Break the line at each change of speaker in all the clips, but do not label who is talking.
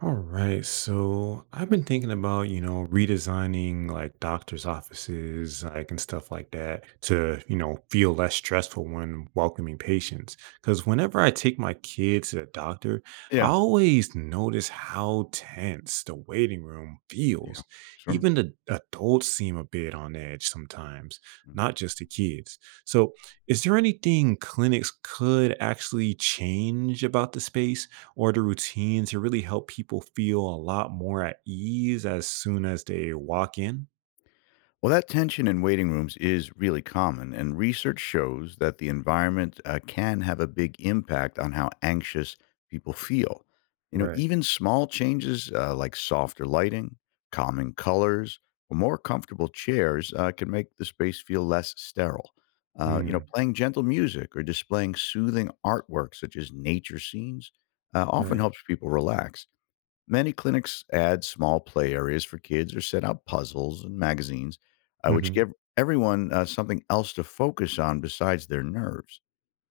All right. So I've been thinking about, redesigning like doctor's offices, like and stuff like that to, feel less stressful when welcoming patients. Because whenever I take my kids to the doctor, I
Yeah.
always notice how tense the waiting room
Yeah.
feels.
Sure.
Even the adults seem a bit on edge sometimes,
Mm.
not just the kids. So is there anything clinics could actually change about the space or the routine to really help people feel a lot more at ease as soon as they walk in?
Well, that tension in waiting rooms is really common, and research shows that the environment can have a big impact on how anxious people feel. You know,
Right.
even small changes like softer lighting, calming colors, or more comfortable chairs can make the space feel less sterile.
Mm,
Playing gentle music or displaying soothing artwork such as nature scenes often
right.
helps people relax. Many clinics add small play areas for kids or set out puzzles and magazines, which
Hmm.
give everyone something else to focus on besides their nerves.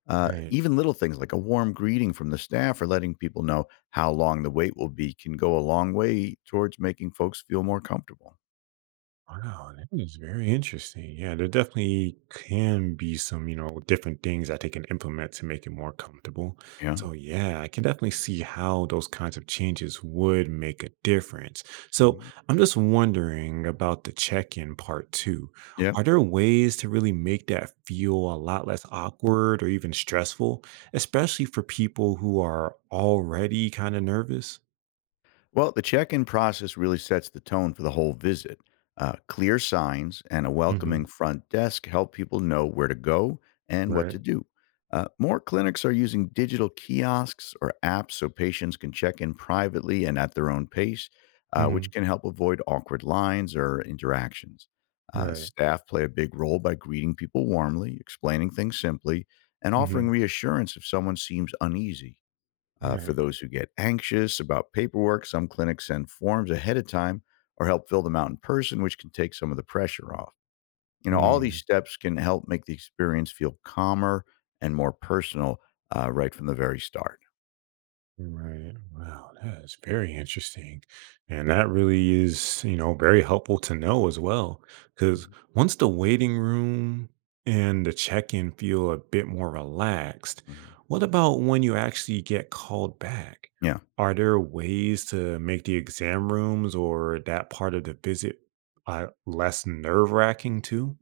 Right.
Even little things like a warm greeting from the staff or letting people know how long the wait will be can go a long way towards making folks feel more comfortable.
Wow, that is very interesting. Yeah, there definitely can be some, different things that they can implement to make it more comfortable.
Yeah.
So, yeah, I can definitely see how those kinds of changes would make a difference. So,
Hmm.
I'm just wondering about the check in part two.
Yeah.
Are there ways to really make that feel a lot less awkward or even stressful, especially for people who are already kind of nervous?
Well, the check in process really sets the tone for the whole visit. Clear signs and a welcoming
Hmm.
front desk help people know where to go and what to
Right.
do. More clinics are using digital kiosks or apps so patients can check in privately and at their own pace,
Hmm.
which can help avoid awkward lines or interactions.
Right.
Staff play a big role by greeting people warmly, explaining things simply, and offering
Hmm.
reassurance if someone seems uneasy. For
Right.
those who get anxious about paperwork, some clinics send forms ahead of time or help fill them out in person, which can take some of the pressure off. You know, all these
Mm.
steps can help make the experience feel calmer and more personal right from the very start.
Right. Wow. That is very interesting. And that really is, very helpful to know as well. Because
Mhm.
once the waiting room and the check in feel a bit more relaxed,
Mhm.
what about when you actually get called back?
Yeah.
Are there ways to make the exam rooms or that part of the visit less nerve wracking too?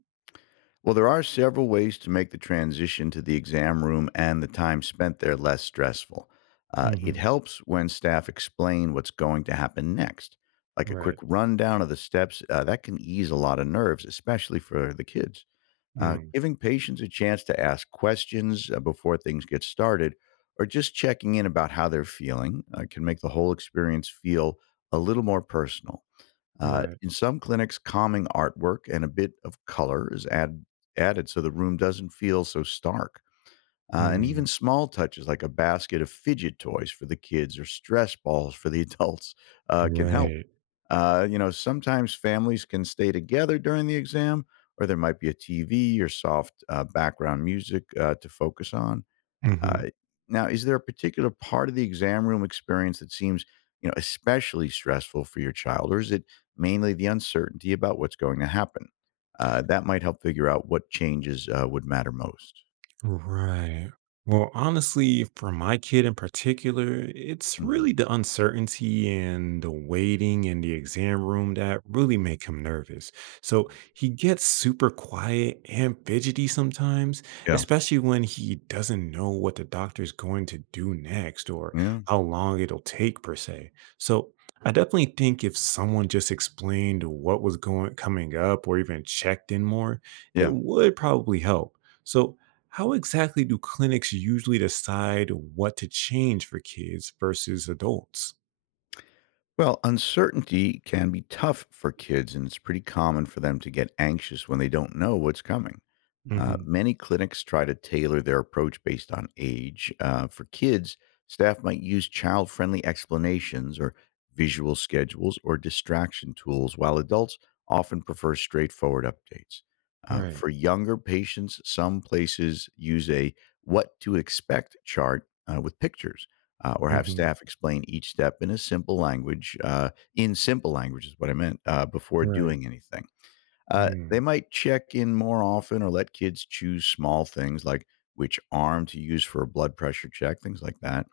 Well, there are several ways to make the transition to the exam room and the time spent there less stressful. It
Hmm.
helps when staff explain what's going to happen next, like a quick
Right.
rundown of the steps. That can ease a lot of nerves, especially for the kids.
Mm.
Giving patients a chance to ask questions before things get started, or just checking in about how they're feeling, can make the whole experience feel a little more personal.
Right.
In some clinics, calming artwork and a bit of color added so the room doesn't feel so stark. And even
Mm.
small touches like a basket of fidget toys for the kids or stress balls for the adults can help.
Right.
Sometimes families can stay together during the exam, or there might be a TV or soft background music to focus on.
Hmm.
Uh, now, is there a particular part of the exam room experience that seems, you know, especially stressful for your child, or is it mainly the uncertainty about what's going to happen? That might help figure out what changes would matter most.
Right. Well, honestly, for my kid in particular, it's
Hmm.
really the uncertainty and the waiting in the exam room that really make him nervous. So he gets super quiet and fidgety sometimes,
Yeah,
especially when he doesn't know what the doctor's going to do next or
yeah,
how long it'll take per se. So I definitely think if someone just explained what was going coming up or even checked in more,
yeah.
it would probably help. So how exactly do clinics usually decide what to change for kids versus adults?
Well, uncertainty can be tough for kids, and it's pretty common for them to get anxious when they don't know what's coming.
Hmm.
Many clinics try to tailor their approach based on age. For kids, staff might use child friendly explanations or visual schedules or distraction tools, while adults often prefer straightforward updates.
Right.
For younger patients, some places use a what to expect chart with pictures or have
Hmm.
staff explain each step in a simple language, in simple language is what I meant, before
Right.
doing anything. They
Mm.
might check in more often or let kids choose small things like which arm to use for a blood pressure check, things like that.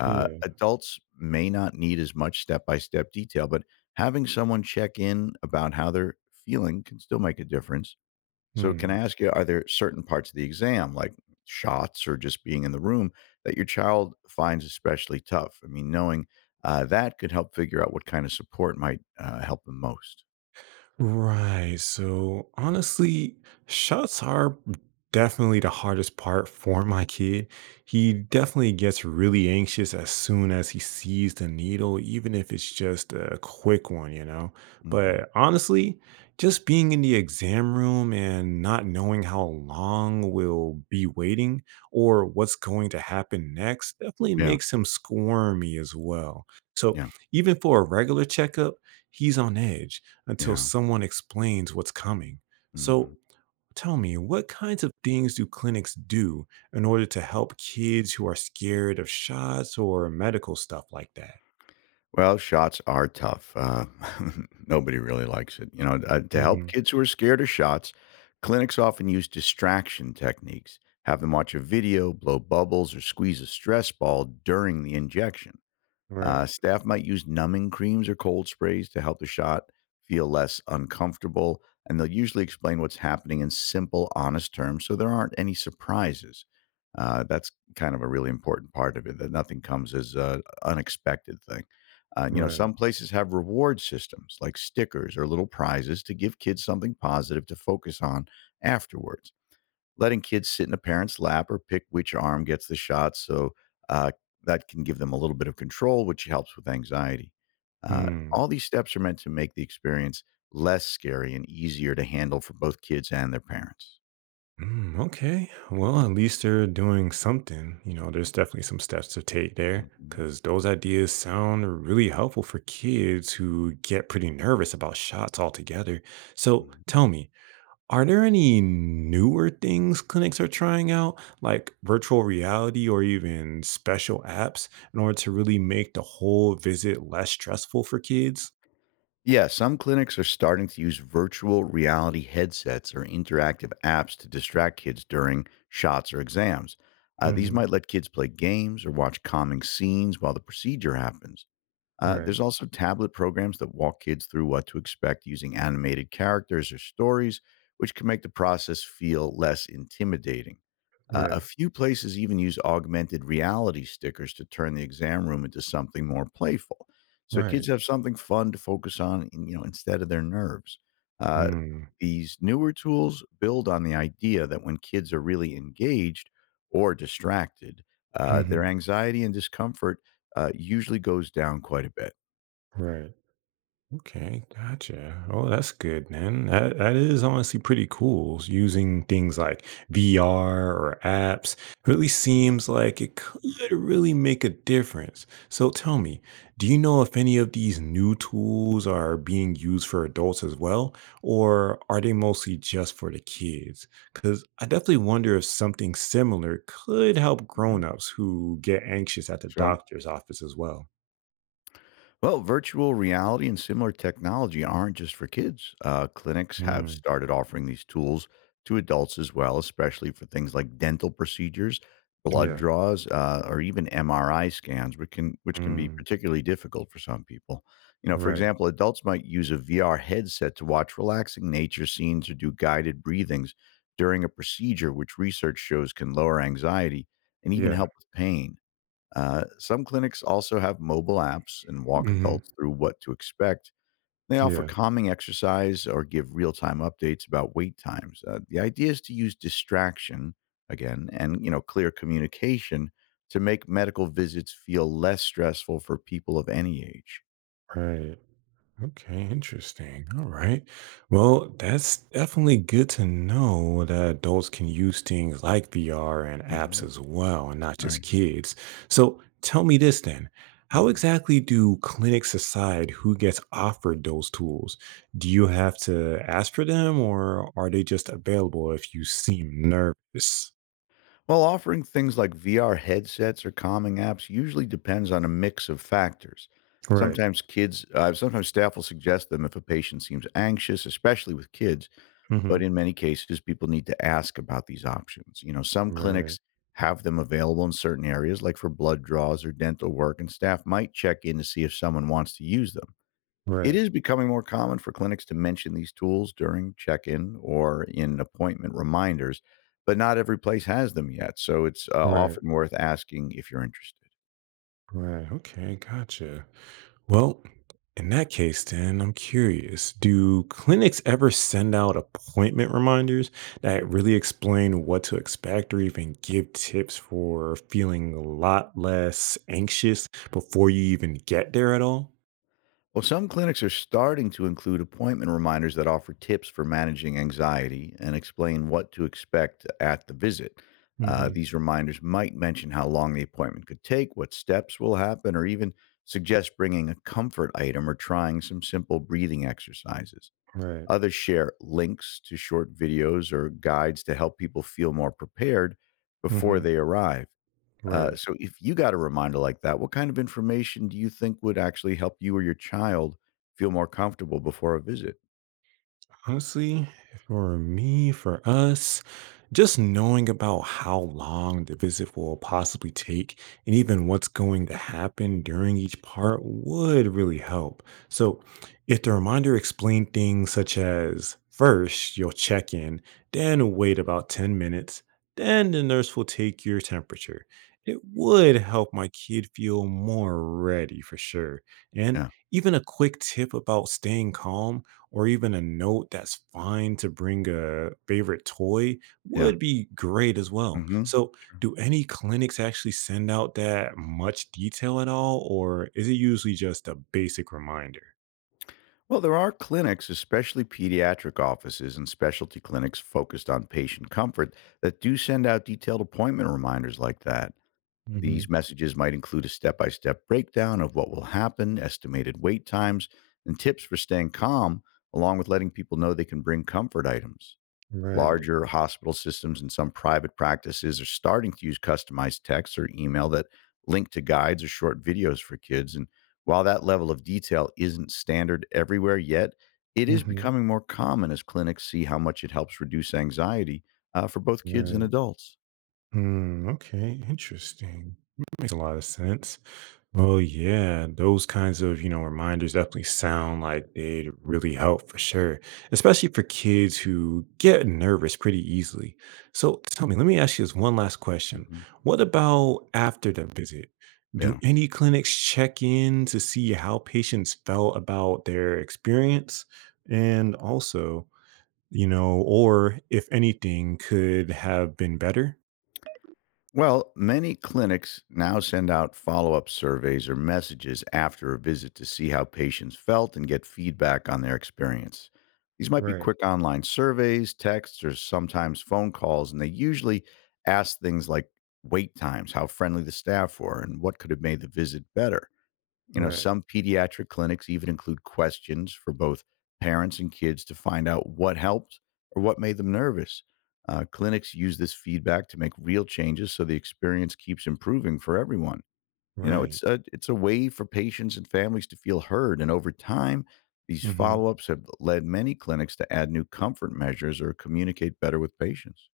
Yeah.
Adults may not need as much step by step detail, but having someone check in about how they're feeling can still make a difference. So, can I
Mm.
ask you, are there certain parts of the exam, like shots or just being in the room, that your child finds especially tough? I mean, knowing that could help figure out what kind of support might help them most.
Right. So honestly, shuts are definitely the hardest part for my kid. He definitely gets really anxious as soon as he sees the needle, even if it's just a quick one,
Hmm.
But honestly, just being in the exam room and not knowing how long we'll be waiting or what's going to happen next definitely
Yeah,
makes him squirmy as well. So
yeah,
even for a regular checkup, he's on edge until
yeah.
someone explains what's coming. So,
Hmm.
tell me, what kinds of things do clinics do in order to help kids who are scared of shots or medical stuff like that?
Well, shots are tough. Nobody really likes it. You know, to help
Hmm.
kids who are scared of shots, clinics often use distraction techniques. Have them watch a video, blow bubbles, or squeeze a stress ball during the injection.
Right,
Staff might use numbing creams or cold sprays to help the shot feel less uncomfortable, and they'll usually explain what's happening in simple, honest terms so there aren't any surprises. That's kind of a really important part of it that nothing comes as an unexpected thing. Some
right.
places have reward systems like stickers or little prizes to give kids something positive to focus on afterwards, letting kids sit in a parent's lap or pick which arm gets the shot. Uh, that can give them a little bit of control, which helps with anxiety. Uh,
Mm.
all these steps are meant to make the experience less scary and easier to handle for both kids and their parents.
Mm, okay. Well, at least they're doing something. There's definitely some steps to take there
Mhm.
because those ideas sound really helpful for kids who get pretty nervous about shots altogether. So
Mhm.
tell me, are there any newer things clinics are trying out, like virtual reality or even special apps, in order to really make the whole visit less stressful for kids?
Yeah, some clinics are starting to use virtual reality headsets or interactive apps to distract kids during shots or exams. These
Hmm.
might let kids play games or watch calming scenes while the procedure happens.
Right,
There's also tablet programs that walk kids through what to expect using animated characters or stories, which can make the process feel less intimidating. A
right,
few places even use augmented reality stickers to turn the exam room into something more playful, so kids
right.
have something fun to focus on, instead of their nerves. Uh,
Mm.
these newer tools build on the idea that when kids are really engaged or distracted, their
Mm-hmm.
anxiety and discomfort usually goes down quite a bit.
Right. Okay, gotcha. Oh, that's good, man. That is honestly pretty cool. Using things like VR or apps really seems like it could really make a difference. So tell me, do you know if any of these new tools are being used for adults as well, or are they mostly just for the kids? Because I definitely wonder if something similar could help
Yeah,
grown-ups who get anxious at the
sure.
doctor's office as well.
Well, virtual reality and similar technology aren't just for kids. Clinics have
Hmm.
started offering these tools to adults as well, especially for things like dental procedures, blood
Yeah.
draws, or even MRI scans, which can be
Mm,
particularly difficult for some people. You know, for
right.
example, adults might use a VR headset to watch relaxing nature scenes or do guided breathings during a procedure, which research shows can lower anxiety and even
Yeah.
help with pain. Some clinics also have mobile apps and walk
Mhm.
adults through what to expect. They offer
Yeah,
calming exercise or give real time updates about wait times. The idea is to use distraction again and you know clear communication to make medical visits feel less stressful for people of any age.
right. Okay, interesting. All right. Well, that's definitely good to know that adults can use things like VR and apps
Mhm.
as well, and not
Right.
just kids. So tell me this then. How
Mhm.
exactly do clinics decide who gets offered those tools? Do you have to ask for them or are they just available if you seem nervous?
While offering things like VR headsets or calming apps usually depends on a mix of factors.
Right.
Sometimes sometimes staff will suggest them if a patient seems anxious, especially with kids. But
Hmm.
in many cases, people need to ask about these options. You know, some
Right.
clinics have them available in certain areas, like for blood draws or dental work, and staff might check in to see if someone wants to use them. It
Right.
is becoming more common for clinics to mention these tools during check in or in appointment reminders, but not every place has them yet. So it's
Right.
often worth asking if you're interested.
Right. Okay. Gotcha. Well, in that case, then I'm curious, do clinics ever send out appointment reminders that really explain what to expect or even give tips for feeling a lot less anxious before you even get there at all?
Well, some clinics are starting to include appointment reminders that offer tips for managing anxiety and explain what to expect at the visit.
Hmm.
These reminders might mention how long the appointment could take, what steps will happen, or even suggest bringing a comfort item or trying some simple breathing exercises.
Right.
Others share links to short videos or guides to help people feel more prepared before
Hmm.
they arrive. Uh,
Right.
so, if you got a reminder like that, what kind of information do you think would actually help you or your child feel more comfortable before a visit?
Honestly, for me, for us, just knowing about how long the visit will possibly take and even what's going to happen during each part would really help. So, if the reminder explained things such as first you'll check in, then wait about 10 minutes, then the nurse will take your temperature, it would help my kid feel more ready for sure. And
Yeah,
even a quick tip about staying calm or even a note that's fine to bring a favorite toy
yeah.
would be great as well.
Hmm.
So, do any clinics actually send out that much detail at all, or is it usually just a basic reminder?
Well, there are clinics, especially pediatric offices and specialty clinics focused on patient comfort, that do send out detailed appointment reminders like that.
Hmm.
These messages might include a step by step breakdown of what will happen, estimated wait times, and tips for staying calm, along with letting people know they can bring comfort items.
Right.
Larger hospital systems and some private practices are starting to use customized texts or email that link to guides or short videos for kids. And while that level of detail isn't standard everywhere yet, it is
Hmm.
becoming more common as clinics see how much it helps reduce anxiety for both kids and
Right.
adults.
Hmm. Okay. Interesting. Makes a lot of sense. Oh yeah, those kinds of, reminders definitely sound like they'd really help for sure, especially for kids who get nervous pretty easily. So tell me, let me ask you this one last question.
Mhm.
What about after the visit? Do
Yeah.
any clinics check in to see how patients felt about their experience? And also, or if anything could have been better?
Well, many clinics now send out follow up surveys or messages after a visit to see how patients felt and get feedback on their experience. These might be
Right,
quick online surveys, texts, or sometimes phone calls, and they usually ask things like wait times, how friendly the staff were, and what could have made the visit better. You know,
right,
some pediatric clinics even include questions for both parents and kids to find out what helped or what made them nervous. Clinics use this feedback to make real changes so the experience keeps improving for everyone. You know,
right.
it's a way for patients and families to feel heard. And over time, these
Hmm.
follow ups have led many clinics to add new comfort measures or communicate better with patients.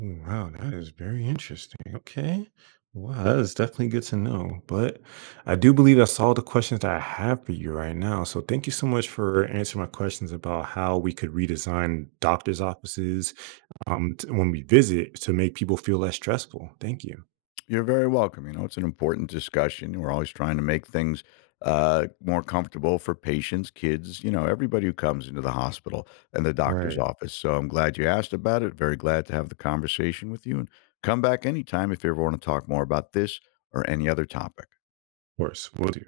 Ooh, wow, that is very interesting. Okay. Wow, that is definitely good to know. But I do believe that's all the questions that I have for you right now. So thank you so much for answering my questions about how we could redesign doctors' offices when we visit to make people feel less stressful. Thank you.
You're very welcome. You know, it's an important discussion. We're always trying to make things more comfortable for patients, kids, you know, everybody who comes into the hospital and the doctor's
Right. Of
office. So I'm glad you asked about it. Very glad to have the conversation with you. And come back anytime if you ever want to talk more about this or any other topic.
course, will do.